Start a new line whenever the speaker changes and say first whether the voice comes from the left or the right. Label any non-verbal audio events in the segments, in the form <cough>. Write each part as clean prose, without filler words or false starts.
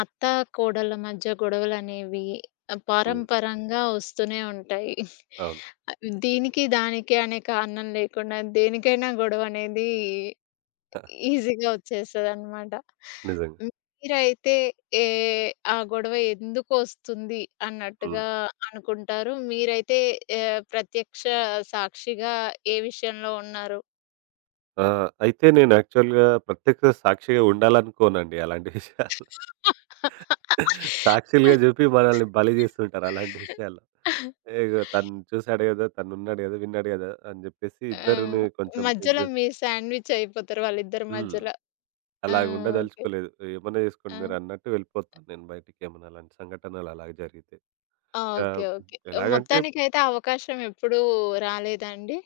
left: అత్త, కోడళ్ళ మధ్య గొడవలనేవి
right: హ్మ్.
left: పారంపరంగా వస్తూనే ఉంటాయి.
right: అవును.
left: ఆహ్, దీనికి, దానికి అనే కారణం లేకుండా దేనికైనా గొడవనేది ఈజీగా వచ్చేస్తదనమాట.
right: నిజంగా.
left: మీరైతే ఏ ఆ గొడవ ఎందుకు వస్తుంది
right: హ్మ్.
left: అన్నట్టుగా అనుకుంటారు? మీరైతే ప్రత్యక్ష సాక్షిగా ఏ విషయంలో ఉన్నారు?
right: అయితే నేను యాక్చువల్‌గా ప్రత్యక్ష సాక్షిగా ఉండాలనుకోనండి అలాంటి విషయాల్లో. సాక్షులుగా జెప్పి మనల్ని బలి జేస్తుంటారు అలాంటి విషయాల్లో.
left: <laughs>
right: ఇగో తను చూసాడు గదా! తనున్నాడు గదా! విన్నాడు గదా! అని జెప్పేసి
left: ఆ!
right: ఇద్దరిని కొంచెం ఇది
left: మధ్యలో
right: జేస్
left: మీరు శాండ్‌విచ్ అయిపోతారు వాళ్ళిద్దరి
right: హ్మ్.
left: మధ్యలో. ఆ!
right: అలాగ
left: ఓకే.
right: ఉండదలుచుకోలేదు. ఏమన్నా జేసుకోండి
left: ఆ!
right: మీరన్నట్టు వెళ్ళిపోతాను నేను బయటికి ఏమన్నా అలాంటి సంఘటనలు అలాగ జరిగితే.
left: ఆ!
right: ఆహ్,
left: ఓకే. ఓకే.
right: ఎలాగంటే
left: మొత్తానికైతే అవకాశం ఎప్పుడూ రాలేదా అండి?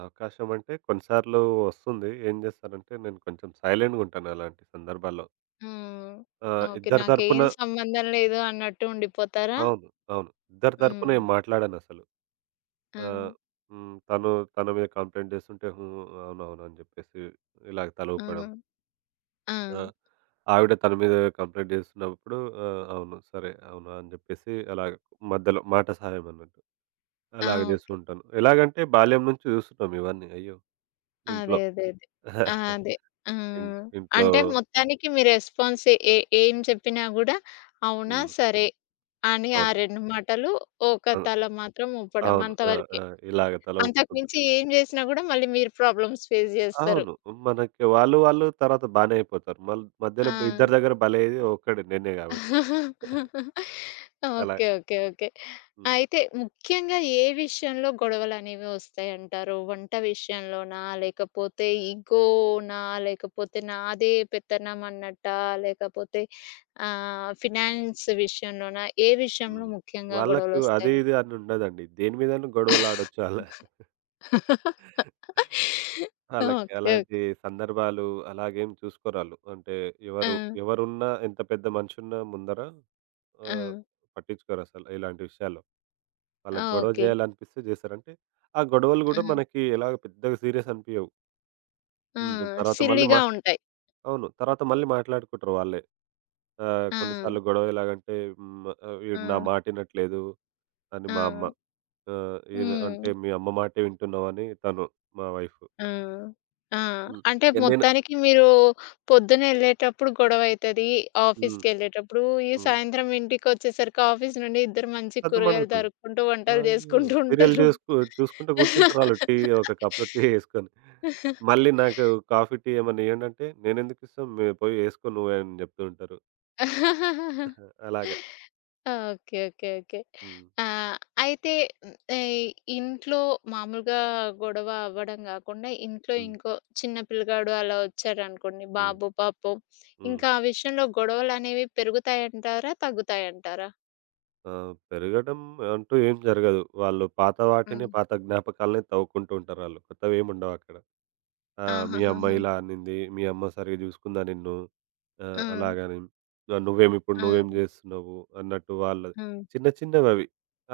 right: అవకాశం అంటే కొన్నిసార్లు వస్తుంది. ఏం చేస్తానంటే నేను కొంచెం సైలెంట్‌గా ఉంటాను అలాంటి సందర్భాల్లో.
left: హ్మ్.
right: ఆహ్,
left: ఓకే.
right: ఇద్దరి తరపున
left: నాకేం సంబంధం లేదు అన్నట్టు ఉండిపోతారా?
right: అవును. అవును. ఇద్దరి తరపున ఏం
left: హ్మ్.
right: మాట్లాడనసలు.
left: ఆ!
right: ఆహ్, హ్మ్. తన మీద కంప్లెయింట్ చేస్తుంటే హ్మ్. అవునవును అని చెప్పేసి ఇలాగ తల
left: ఆ!
right: ఊపడం.
left: ఆ!
right: ఆ! ఆవిడ తన మీద కంప్లెయింట్ చేస్తున్నప్పుడు ఆ! అవును. సరే. అవునా అని చెప్పేసి అలాగ మధ్యలో మాట సహాయం అన్నట్టు.
left: ఆ!
right: అలాగ చేస్తూ
left: ఓకే.
right: ఉంటాను. ఎలాగంటే బాల్యం నుంచి చూస్తున్నాం ఇవన్నీ అయ్యో! ఇంట్లో.
left: అదే. అదే. అదే. ఆ!
right: <laughs>
left: అదే. ఆ!
right: ఇన్ ఇంట్లో
left: అంటే మొత్తానికి మీ రెస్పాన్స్ ఏ ఏం చెప్పినా గూడా అవునా?
right: హ్మ్.
left: సరే. అని ఆ
right: అవును.
left: 2 మాటలు ఒక
right: అవును.
left: తల మాత్రం ఊపడం
right: అవును. ఆ! ఆ!
left: అంతవరకే.
right: ఇలాగ తల
left: అంతకు
right: ఊపుకుంటూ
left: మించి ఏం జేసినా గూడా మళ్ళీ మీరు ప్రాబ్లమ్స్ ఫేస్ జేస్తారు.
right: అవును. మనకి వాళ్ళు వాళ్ళు తర్వాత బానే అయిపోతారు. మధ్యలో
left: ఆ!
right: ఇద్దరి దగ్గర బలయ్యేది ఒక్కడే నేనే గాబట్టి. అలా.
left: ఓకే. ఓకే. ఓకే.
right: హ్మ్.
left: అయితే ముఖ్యంగా ఏ విషయంలో గొడవలనేవి ఒస్తాయంటారు? వంట విషయంలోనా? లేకపోతే ఇగోనా? లేకపోతే నాదే పెత్తనం అన్నట్టా? లేకపోతే ఫినాన్స్ విషయంలోనా? ఏ విషయంలో
right: హ్మ్.
left: ముఖ్యంగా
right: వాళ్ళకు అది
left: గొడవలొస్తాయండి?
right: ఇది అని ఉండదండి. దేని మీదను గొడవలాడొచ్చు ఆళ్ళు.
left: ఓకే.
right: ఆళ్ళకి
left: ఓకే.
right: అలాంటి సందర్భాలు అలాగేం చూసుకోరాళ్ళు. అంటే
left: ఆ!
right: ఎవరు ఎవరున్నా ఎంత పెద్ద మనిషున్నా ముందర
left: ఆ!
right: ఆహ్, పట్టించుకోరసలు ఇలాంటి విషయాల్లో.
left: ఆ!
right: వాళ్ళకి గొడవ
left: ఓకే.
right: చేయాలనిపిస్తే చేస్తారు. అంటే ఆ గొడవలు గూడా
left: ఆ!
right: మనకి ఎలాగ పెద్దగా సీరియస్ అనిపియవు.
left: ఆ!
right: హ్మ్. హ్మ్. తర్వాత మళ్ళీ మా
left: సిల్లీగా ఉంటాయి.
right: అవును. తర్వాత మళ్ళీ మాట్లాడుకుంటారు వాళ్ళే.
left: ఆ!
right: కొన్నిసార్లు గొడవ ఎలాగంటే హ్మ్.
left: ఆ!
right: వీడు నా మాటినట్లేదు అని
left: ఆ!
right: మా అమ్మ. ఈయన
left: హ్మ్.
right: అంటే మీ అమ్మ మాటే వింటున్నావని తను మా వైఫ్.
left: ఆ! ఆ!
right: హ్మ్.
left: అంటే
right: నేను
left: మొత్తానికి మీరు పొద్దునెళ్ళేటప్పుడు గొడవైతది.
right: హ్మ్.
left: ఆఫీస్‌కెళ్ళేటప్పుడు, ఈ
right: హ్మ్.
left: సాయంత్రం ఇంటికొచ్చేసరికి ఆఫీస్ నుండి ఇద్దరు మంచి కూరగాయలు
right: సద్దుమణుగుతుంది.
left: తరుక్కుంటూ, వంటలు
right: అయ్యో!
left: చేసుకుంటూ
right: సీరియల్
left: ఉంటారు.
right: చూసుకుంటూ గూర్చుంటారాళ్ళు ఒక కప్‌లో టీ యేసుకొని. మళ్ళీ నాకు కాఫీ, టీ ఏమన్నా ఇయ్యండంటే, "నేనెందుకిస్తాం మే పోయి యేసుకో నువ్వే" అని జెప్తూ ఉంటారు.
left: ఆ!
right: అలాగా.
left: ఓకే. ఓకే. ఓకే.
right: హ్మ్.
left: ఆహ్, అయితే హ్మ్. ఇంట్లో మామూలుగా గొడవ అవ్వడం గాకుండా, ఇంట్లో
right: హ్మ్.
left: ఇంకో చిన్న పిల్లగాడు అలా వచ్చాడనుకోండి
right: హ్మ్.
left: బాబో, పాపో
right: హ్మ్.
left: ఇంకా ఆ విషయంలో గొడవలనేవి పెరుగుతాయంటారా? తగ్గుతాయంటారా?
right: పెరగడం అంటూ ఏం జరగదు. వాళ్ళు పాత వాటిని,
left: హ్మ్.
right: పాత జ్ఞాపకాలనే తవ్వుకుంటూ ఉంటారాళ్ళు. కొత్తవేముండవక్కడ. ఆ! మీ అమ్మ
left: ఆహాహాహా!
right: ఇలా అనింది. మీ అమ్మ సరిగ్గా చూసుకుందా నిన్ను?
left: ఆ!
right: అలాగని
left: ఆ!
right: నువ్వేం జేస్తున్నావు? అన్నట్టు వాళ్ళది
left: హ్మ్.
right: చిన్న చిన్నవవి.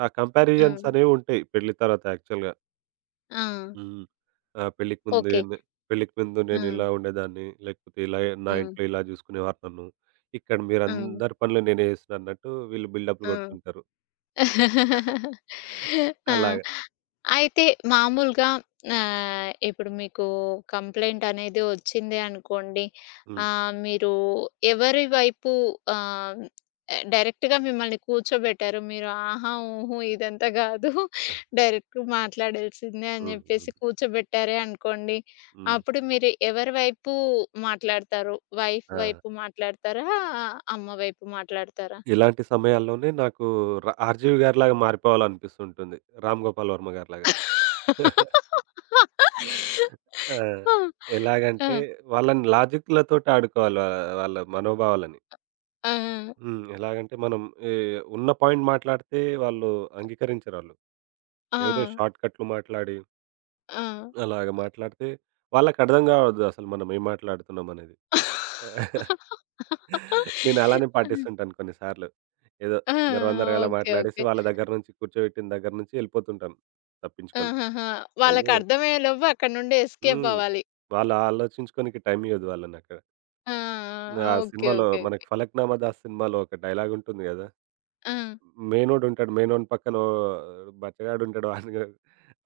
right: ఆ కంపారిజన్స్
left: హ్మ్.
right: అనేవుంటాయి పెళ్లి తర్వాత యాక్చువల్‌గా.
left: ఆ! ఆ!
right: హ్మ్. ఆ! పెళ్ళికి ముందే
left: ఓకే.
right: నే పెళ్ళికి ముందు
left: హ్మ్.
right: నేనిలా ఉండేదాన్ని. లేకపోతే ఇలా నా
left: హ్మ్.
right: ఇంట్లో ఇలా చూసుకునేవారు నన్ను. ఇక్కడ
left: హ్మ్.
right: మీరందరి పనులు నేనే చేస్తున్నా అన్నట్టు వీళ్ళు బిల్డప్‌లు
left: ఆ!
right: కొడుతుంటారు. <laughs>
left: <laughs> ఆ!
right: అలాగా.
left: అయితే మామూలుగా ఇప్పుడు మీకు కంప్లెయింట్ అనేది వచ్చింది అనుకోండి.
right: హ్మ్.
left: మీరు ఎవరి వైపు ఆహ్, డైరెక్ట్‌గా మిమ్మల్ని కూర్చోబెట్టారు. మీరు ఆహా! ఊహు ఇదంతా కాదు. డైరెక్ట్ మాట్లాడాల్సిందే అని
right: హ్మ్. హ్మ్.
left: చెప్పేసి కూర్చోబెట్టారే అనుకోండి.
right: హ్మ్.
left: అప్పుడు మీరు ఎవరి వైపు మాట్లాడతారు? వైఫ్
right: ఆ!
left: వైపు మాట్లాడతారా? అమ్మ వైపు మాట్లాడతారా?
right: ఇలాంటి సమయాల్లోనే నాకు 'ఆర్‌జీవి' గారిలాగా మారిపోవాలనిపిస్తుంటుంది. 'రామ్ గోపాల్ వర్మ' గారిలాగా.
left: <laughs>
right: ఆ!
left: ఆ!
right: ఎలాగంటే
left: ఆ!
right: వాళ్ళని లాజిక్‌లతోటి ఆడుకోవాలి. వాళ్ళ మనోభావాలని.
left: ఆ!
right: హ్మ్. ఎలాగంటే మనం ఏ ఉన్న పాయింట్ మాట్లాడితే వాళ్ళు అంగీకరించరాళ్ళు.
left: ఆ!
right: ఏదో షార్ట్‌కట్లు మాట్లాడి
left: ఆ!
right: అలాగ మాట్లాడితే వాళ్ళకర్థం కావద్దు అసలు మనం ఏం మాట్లాడుతున్నామనేది. నేను అలానే
left: ఆ!
right: పాటిస్తుంటాను కొన్నిసార్లు. ఏదో
left: ఆ!
right: చిందరవందరగా
left: ఓకే.
right: మాట్లాడేసి
left: ఓకే.
right: వాళ్ళ దగ్గర నుంచి కూర్చోబెట్టిన దగ్గర నుంచి వెళ్ళిపోతుంటాను తప్పించుకొని.
left: ఆహాహా!
right: అయ్యో!
left: వాళ్ళకర్థమయ్యేలోపు అక్కడి నుండి ఎస్కేప్
right: హ్మ్.
left: అవ్వాలి.
right: వాళ్ళు ఆలోచించుకోనికి టైమియ్యదు వాళ్ళనక్కడ.
left: ఆ! ఆ!
right: ఆ
left: ఓకే.
right: సినిమాలో
left: ఓకే.
right: మనకి
left: ఓకే.
right: 'ఫలక్నామా దాస్' సినిమాలో ఒక డైలాగుంటుంది గదా!
left: ఆ!
right: మేనోడుంటాడు. మేనోని పక్కన ఓహ్! బచ్చగాడుంటాడు.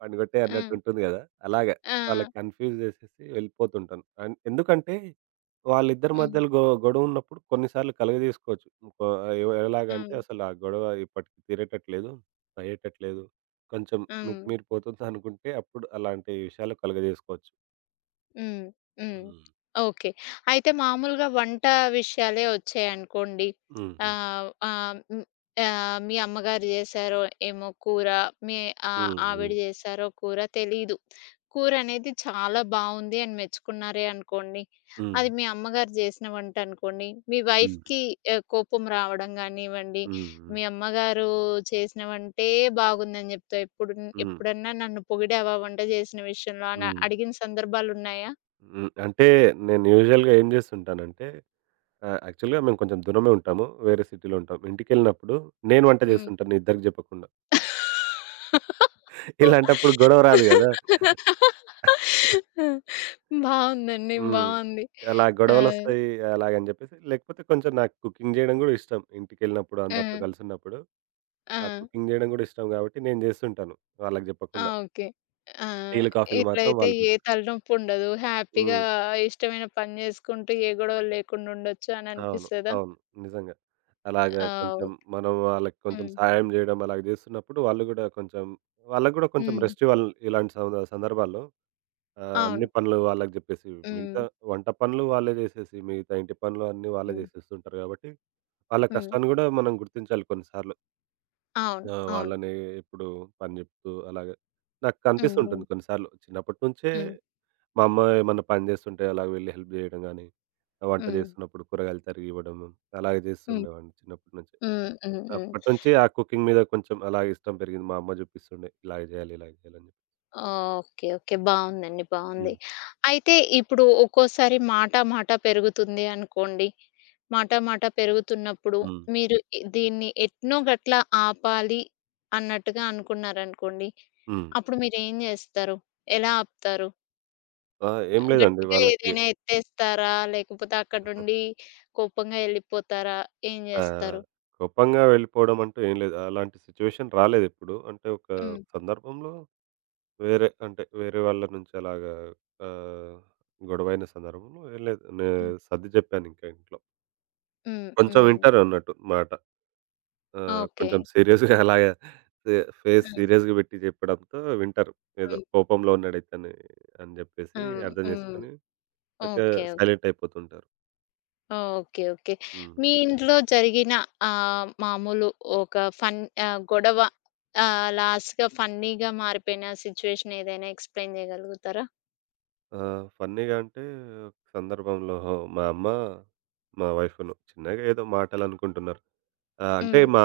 right: వాడిని గొట్టేయి
left: ఆ!
right: అన్నట్టుంటుంది గదా! అలాగా.
left: ఆ!
right: వాళ్ళకి కన్‌ఫ్యూజ్ జేసేసి వెళ్ళిపోతుంటాను. అండ్ ఎందుకంటే, వాళ్ళిద్దరి
left: హ్మ్.
right: మధ్యలో గొడవున్నప్పుడు కొన్నిసార్లు కలగజేసుకోవచ్చు. ఇంకో ఎలాగంటే,
left: హ్మ్.
right: అసలు ఆ గొడవ ఇప్పటికి తీరేటట్టు లేదు, అయ్యేటట్లేదు, కొంచెం
left: హ్మ్.
right: మితిమీరిపోతుందనుకుంటే అప్పుడు అలాంటి విషయాలు కలుగజేసుకోవచ్చు.
left: హ్మ్. హ్మ్.
right: హ్మ్.
left: ఓకే. అయితే మామూలుగా వంట విషయాలే వచ్చాయనుకోండి.
right: హ్మ్. హ్మ్.
left: ఆహ్, ఆహ్, హ్మ్. ఆహ్, మీ అమ్మగారు జేశారో ఏమో కూర, మీ
right: హ్మ్.
left: ఆవిడ జేశారో కూర తెలీదు. కూరనేది చాలా బావుంది అని మెచ్చుకున్నారే అనుకోండి.
right: హ్మ్.
left: అది మీ అమ్మగారు జేసిన వంట అనుకోండి. మీ
right: హ్మ్. హ్మ్.
left: వైఫ్‌కి కోపం రావడం గానివ్వండి,
right: హ్మ్.
left: మీ అమ్మగారు చేసిన వంటే బాగుందని జెప్తావు.
right: హ్మ్. హ్మ్.
left: ఎప్పుడన్నా నన్ను పొగిడావా వంట జేసిన విషయంలో అని
right: హ్మ్.
left: అడిగిన సందర్భాలున్నాయా?
right: హ్మ్. అంటే నేను యూజువల్‌గా ఏం జేస్తుంటానంటే యాక్చువల్‌గా మేము కొంచెం దూరమే ఉంటాము. వేరే సిటీలో ఉంటాం. ఇంటికెళ్ళినప్పుడు నేను వంట
left: హ్మ్.
right: జేస్తుంటాను ఇద్దరికి జెప్పకుండా. ఇలాంటప్పుడు గొడవ రాదు గదా!
left: బావుందండి.
right: హ్మ్.
left: బావుంది.
right: అలా
left: ఆహ్,
right: గొడవలొస్తాయి అలాగని జెప్పేసి లేకపోతే కొంచెం నాకు కుకింగ్ జేయడం గూడా ఇష్టం. ఇంటికెళ్ళినప్పుడు
left: ఆ!
right: అందరితో కలిసున్నప్పుడు
left: ఆ!
right: ఆ కుకింగ్ జేయడం గూడా ఇష్టం గాబట్టి నేను జేస్తుంటాను వాళ్ళకి
left: ఆ!
right: జెప్పకుండా.
left: ఓకే. ఆ!
right: టీలు, కాఫీలు మాత్రం
left: ఇట్లయితే
right: వాళ్ళు
left: ఏ
right: పెడతారు.
left: తలనొప్పుండదు. హ్యాపీగా
right: హ్మ్.
left: ఇష్టమైన పని చేసుకుంటూ ఏ గొడవలు లేకుండా ఉండొచ్చు అని
right: అవును.
left: అనిపిస్తదా?
right: అవును. నిజంగా. అలాగా
left: ఆ!
right: కొంచెం
left: ఓకే.
right: మనం వాళ్ళకి కొంచెం
left: హ్మ్.
right: సహాయం జేయడం అలాగ జేస్తున్నప్పుడు వాళ్ళు గూడా కొంచెం వాళ్ళకి గూడా కొంచెం
left: హ్మ్.
right: రెస్ట్ ఇవ్వాలి. ఇలాంటి సందర్భాల్లో అన్ని
left: అవును.
right: పనులు వాళ్ళకి జెప్పేసి
left: హ్మ్.
right: మిగతా వంట పనులు వాళ్ళే జేసేసి, మిగతా ఇంటి పనులు అన్నీ వాళ్ళే
left: హ్మ్.
right: జేసేస్తుంటారు గాబట్టి, వాళ్ళ
left: హ్మ్.
right: కష్టాన్ని గూడా మనం గుర్తించాలి కొన్నిసార్లు.
left: అవును. అవును.
right: వాళ్ళని ఎప్పుడు పని జెప్తూ అలాగా నాకు
left: హ్మ్.
right: కనిపిస్తుంటుంది కొన్నిసార్లు. చిన్నప్పటి నుంచే
left: హ్మ్.
right: మా అమ్మ ఏమన్నా పని చేస్తుంటే అలాగ వెళ్ళి హెల్ప్ జేయడం గానీ, వంట
left: హ్మ్.
right: జేస్తున్నప్పుడు కూరగాయలు తరిగివ్వడం, అలాగే
left: హ్మ్.
right: జేస్తుండేవాడిని చిన్నప్పటి నుంచి.
left: హ్మ్. హ్మ్. హ్మ్. హ్మ్.
right: అప్పటి నుంచి ఆ కుకింగ్ మీద కొంచెం అలాగే ఇష్టం పెరిగింది. మా అమ్మ జూపిస్తుండే ఇలాగ జేయాలి, ఇలాగ జేయాలి అని జెప్పి.
left: ఓకే. ఓకే. బావుందండి. బావుంది.
right: హ్మ్.
left: అయితే ఇప్పుడు ఒక్కోసారి మాట మాట పెరుగుతుంది అనుకోండి. మాట మాట పెరుగుతున్నప్పుడు
right: హ్మ్.
left: మీరు దీన్ని ఎట్నో గట్ల ఆపాలి అన్నట్టుగా అనుకున్నారనుకోండి.
right: హ్మ్.
left: అప్పుడు మీరేం జేస్తారు? ఎలా ఆపుతారు?
right: ఆ! ఏం లేదండి
left: గట్టిగా
right: వాళ్ళకి
left: ఏదైనా ఎత్తేస్తారా? లేకపోతే అక్కడి నుండి కోపంగా ఎళ్ళిపోతారా? ఏం
right: ఆహ్,
left: జేస్తారు?
right: కోపంగా వెళ్ళిపోవడం అంటూ ఏం లేదు. అలాంటి సిట్యుయేషన్ రాలేదెప్పుడు. అంటే ఒక
left: హ్మ్.
right: సందర్భంలో వేరే వాళ్ళ నుంచి అలాగా ఆహ్, గొడవైన సందర్భంలో ఏం లేదు.
left: హ్మ్.
right: సర్ది జెప్పానింకా ఇంట్లో.
left: హ్మ్.
right: కొంచెం
left: హ్మ్.
right: వింటారన్నట్టు మాట. ఆ!
left: ఓకే.
right: కొంచెం సీరియస్‌గా <laughs> అలాగా ఫే ఫేస్
left: హ్మ్.
right: సీరియస్‌గా పెట్టి చెప్పడంతో వింటారు. ఏదో
left: హ్మ్.
right: కోపంలో ఉన్నాడు ఇతను అని జెప్పేసి
left: హ్మ్.
right: అర్థం
left: హ్మ్.
right: చేసుకొని ఒక
left: ఓకే. ఓకే.
right: సైలెంట్ అయిపోతుంటారు.
left: ఓకే. ఓకే.
right: హ్మ్.
left: మీ ఇంట్లో జరిగిన మామూలు ఒక ఫన్ గొడవ లాస్ట్‌గా ఫన్నీగా మారిపోయిన సిట్యుయేషన్ ఏదైనా ఎక్స్‌ప్లెయిన్ చేయగలుగుతారా?
right: ఆ! ఫన్నీగా అంటే ఒక సందర్భంలో మా అమ్మ, మా వైఫ్‌ను చిన్నగా ఏదో మాటలనుకుంటున్నారు. ఆ! అంటే
left: హ్మ్.
right: మా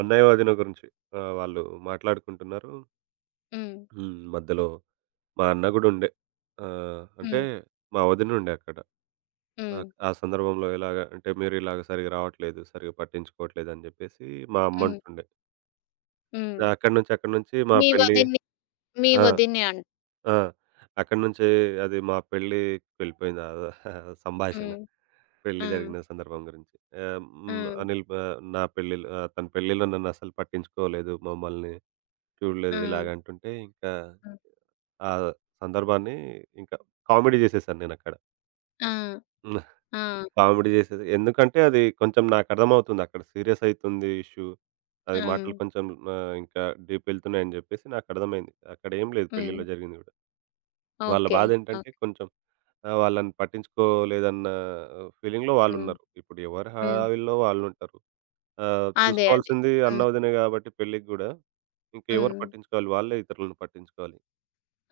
right: అన్నయ్య, వదిన గురించి వాళ్ళు మాట్లాడుకుంటున్నారు.
left: హ్మ్.
right: హ్మ్. మధ్యలో మా అన్న గూడా ఉండే. అంటే
left: హ్మ్.
right: మా వదినుండే అక్కడ. ఆ!
left: హ్మ్.
right: ఆ సందర్భంలో ఎలాగా అంటే, "మీరిలాగ సరిగ్గా రావట్లేదు, సరిగ్గా పట్టించుకోవట్లేదు" అని జెప్పేసి మా
left: హ్మ్.
right: అమ్మంటుండే.
left: హ్మ్.
right: అక్కడి నుంచి మా
left: మీ
right: పెళ్లి
left: వదిన్ని మీ
right: ఆ!
left: వదిన్ని అన్
right: ఆ! అక్కడి నుంచి అది మా పెళ్ళికి వెళ్ళిపోయింది. ఆ <laughs> సంభాషణ.
left: హ్మ్.
right: పెళ్లి
left: ఆ!
right: జరిగిన సందర్భం గురించి.
left: ఆ!
right: హ్మ్. అనిల్ బ తన పెళ్ళిలో నన్నసలు పట్టించుకోలేదు, మమ్మల్ని చూడలేదు
left: ఆ!
right: ఇలాగ అంటుంటే, ఇంకా ఆ సందర్భాన్ని ఇంకా కామెడీ జేసేశాను నేనక్కడ.
left: ఆ! ఆ!
right: కామెడీ చేసేది. ఎందుకంటే అది కొంచెం నాకర్థమవుతుంది. అక్కడ సీరియస్ అయితుంది ఇష్యూ. అది
left: ఆ!
right: మాటలు కొంచెం ఇంకా డీప్ వెళ్తున్నాయని చెప్పేసి నాకర్థమైంది. అక్కడ ఏం లేదు
left: హ్మ్.
right: పెళ్ళిలో జరిగింది గూడా. వాళ్ళ
left: ఓకే.
right: బాధేంటంటే
left: ఓకే.
right: కొంచెం వాళ్ళని పట్టించుకోలేదన్న ఫీలింగ్‌లో
left: హ్మ్.
right: వాళ్ళున్నారు. ఇప్పుడు ఎవరి
left: హ్మ్.
right: హాయిల్లో వాళ్ళుంటారు.
left: అదే. అదే.
right: చూసుకోవాల్సింది అన్న,
left: హ్మ్.
right: వదినే గాబట్టి పెళ్ళికి గూడా ఇంక ఎవరు
left: హ్మ్.
right: పట్టించుకోవాలి? వాళ్ళే ఇతరులను పట్టించుకోవాలి.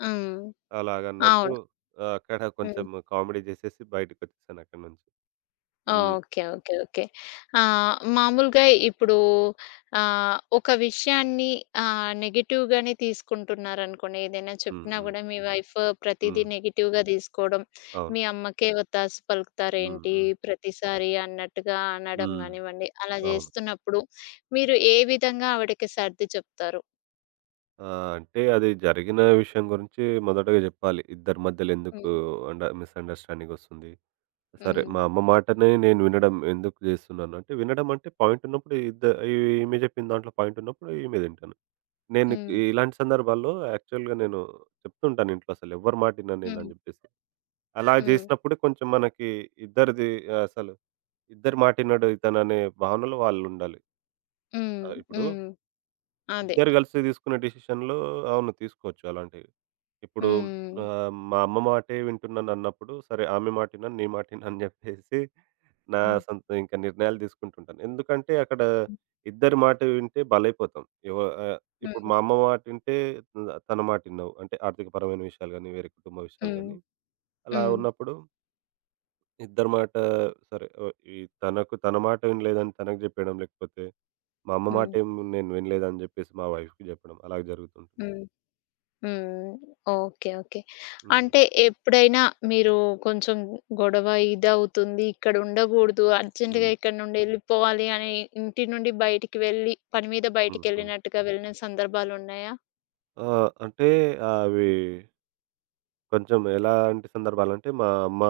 left: హ్మ్.
right: అలాగన్నట్టు
left: అవును.
right: అక్కడ
left: హ్మ్.
right: కొంచెం కామెడీ చేసేసి బయటకొచ్చేసానక్కడి నుంచి. హ్మ్.
left: ఓకే. ఓకే. ఓకే. మామూలుగా ఇప్పుడు ఒక విషయాన్ని నెగెటివ్‌గానే తీసుకుంటున్నారనుకోండి. ఏదైనా
right: హ్మ్.
left: చెప్పినా
right: హ్మ్.
left: గూడా మీ వైఫ్ ప్రతీదీ
right: హ్మ్.
left: నెగెటివ్‌గా తీసుకోవడం,
right: అవును.
left: మీ అమ్మకే ఒత్తాసు
right: హ్మ్.
left: పలుకుతారేంటి
right: హ్మ్.
left: ప్రతిసారి అన్నట్టుగా అనడం
right: హ్మ్.
left: గానివ్వండి, అలా
right: అవును.
left: జేస్తున్నప్పుడు మీరు ఏ విధంగా ఆవిడకి సర్ది చెప్తారు?
right: ఆ! అంటే అది జరిగిన విషయం గురించి మొదటగా జెప్పాలి. ఇద్దరి మధ్యలో ఎందుకు
left: హ్మ్.
right: అండ మిస్‌అండర్‌స్టాండింగ్ ఒస్తుంది. సరే
left: హ్మ్.
right: మా అమ్మ మాటనే నేను వినడం ఎందుకు జేస్తున్నాను అంటే వినడం అంటే పాయింట్ ఉన్నప్పుడు ఈమె జెప్పిన దాంట్లో పాయింట్ ఉన్నప్పుడు ఈమెది వింటాను. నేను
left: హ్మ్.
right: ఇలాంటి సందర్భాల్లో యాక్చువల్‌గా నేను చెప్తుంటాను ఇంట్లో అసలు ఎవ్వరి మాట ఇనను నేను అని
left: హ్మ్.
right: జెప్పేసి. అలా
left: హ్మ్.
right: జేసినప్పుడే కొంచెం మనకి ఇద్దరిది ఆ, అసలు ఇద్దరి మాట ఇనడు ఇతననే భావనలో వాళ్ళుండాలి.
left: హ్మ్.
right: ఇప్పుడు
left: హ్మ్. అదే.
right: ఇద్దరు కలిసి తీసుకునే డెసిషన్‌లో అవును. తీసుకోవచ్చు అలాంటివి. ఇప్పుడు
left: హ్మ్.
right: మా అమ్మ మాటే వింటున్నాను అన్నప్పుడు, సరే ఆమె మాట ఇనను, నీ మాట ఇనను అని చెప్పేసి నా
left: హ్మ్.
right: సొంత ఇంకా నిర్ణయాలు తీసుకుంటుంటాను. ఎందుకంటే అక్కడ
left: హ్మ్.
right: ఇద్దరి మాట వింటే బలైపోతాం. ఎవ ఆహ్, ఇప్పుడు
left: హ్మ్.
right: మా అమ్మ మాట వింటే తన మాట ఇన్నావు. అంటే ఆర్థికపరమైన విషయాలు గాని, వేరే కుటుంబ విషయాలు
left: హ్మ్.
right: గాని అలా
left: హ్మ్.
right: ఉన్నప్పుడు ఇద్దరి మాట సరే ఈ తనకు తన మాట వినలేదని తనకు చెప్పేయడం, లేకపోతే మా అమ్మ మాట
left: హ్మ్.
right: ఏమి నేను వినలేదని చెప్పేసి మా వైఫ్‌కి చెప్పడం అలాగ జరుగుతుంటుంది.
left: హ్మ్. హ్మ్. ఓకే. ఓకే.
right: హ్మ్.
left: అంటే ఎప్పుడైనా మీరు కొంచెం గొడవ ఇదవుతుంది, ఇక్కడ ఉండగూడదు, అర్జెంట్‌గా
right: హ్మ్.
left: ఇక్కడి నుండి ఎళ్ళిపోవాలి అని ఇంటి నుండి బయటికి వెళ్ళి, పని మీద
right: హ్మ్. హ్మ్.
left: బయటికెళ్ళినట్టుగా వెళ్ళిన సందర్భాలున్నాయా?
right: ఆ! అంటే అవి కొంచెం ఎలాంటి సందర్భాలంటే, మా అమ్మ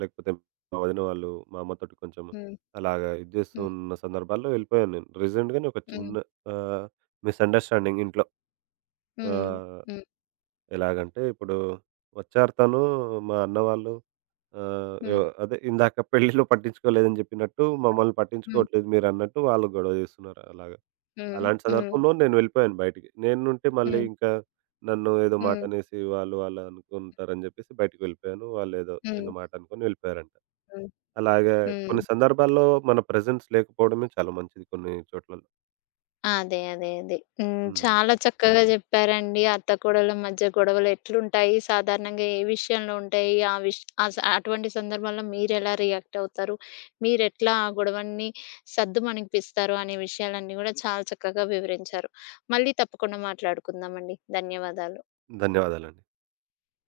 right: లేకపోతే మా వదిన వాళ్ళు, మా అమ్మతోటి కొంచెం
left: హ్మ్.
right: అలాగా ఇది చేస్తూ
left: హ్మ్.
right: ఉన్న సందర్భాల్లో వెళ్ళిపోయాను నేను. రీసెంట్‌గానే ఒక
left: హ్మ్.
right: చిన్న ఆహ్, మిస్‌అండర్‌స్టాండింగ్ ఇంట్లో.
left: హ్మ్.
right: ఆహ్,
left: హ్మ్.
right: ఎలాగంటే ఇప్పుడు వచ్చారు తను, మా అన్న వాళ్ళు ఆహ్, ఎ
left: హ్మ్.
right: అదే ఇందాక పెళ్ళిలో పట్టించుకోలేదని చెప్పినట్టు, మమ్మల్ని
left: హ్మ్.
right: పట్టించుకోవట్లేదు మీరన్నట్టు వాళ్ళు గొడవ చేస్తున్నారు అలాగ.
left: హ్మ్.
right: అలాంటి
left: హ్మ్.
right: సందర్భంలో నేను వెళ్ళిపోయాను బయటికి. నేనుంటే మళ్ళీ
left: హ్మ్.
right: ఇంకా నన్ను ఏదో మాట
left: హ్మ్.
right: అనేసి వాళ్ళు వాళ్ళు అనుకుంటారని జెప్పేసి బయటికి వెళ్ళిపోయాను. వాళ్ళేదో
left: హ్మ్.
right: చిన్న మాట అనుకొని వెళ్ళిపోయారంట.
left: హ్మ్.
right: అలాగా
left: హ్మ్.
right: కొన్ని సందర్భాల్లో మన ప్రెజెన్స్ లేకపోవడమే చాలా మంచిది కొన్ని చోట్లలో.
left: అదే. అదే. అదే. హ్మ్.
right: హ్మ్.
left: చాలా చక్కగా జెప్పారండి. అత్త కోడళ్ళ మధ్య గొడవలు ఎట్లుంటాయి? సాధారణంగా ఏ విషయంలో ఉంటాయి? ఆ విష్ అస్ అటువంటి సందర్భాల్లో మీరెలా రియాక్ట్ అవుతారు? మీరెట్లా ఆ గొడవని సద్దుమణిగిపిస్తారు? అనే విషయాలన్నీ గూడా చాలా చక్కగా వివరించారు. మళ్ళీ తప్పకుండా మాట్లాడుకుందామండి. ధన్యవాదాలు.
right: ధన్యవాదాలండి.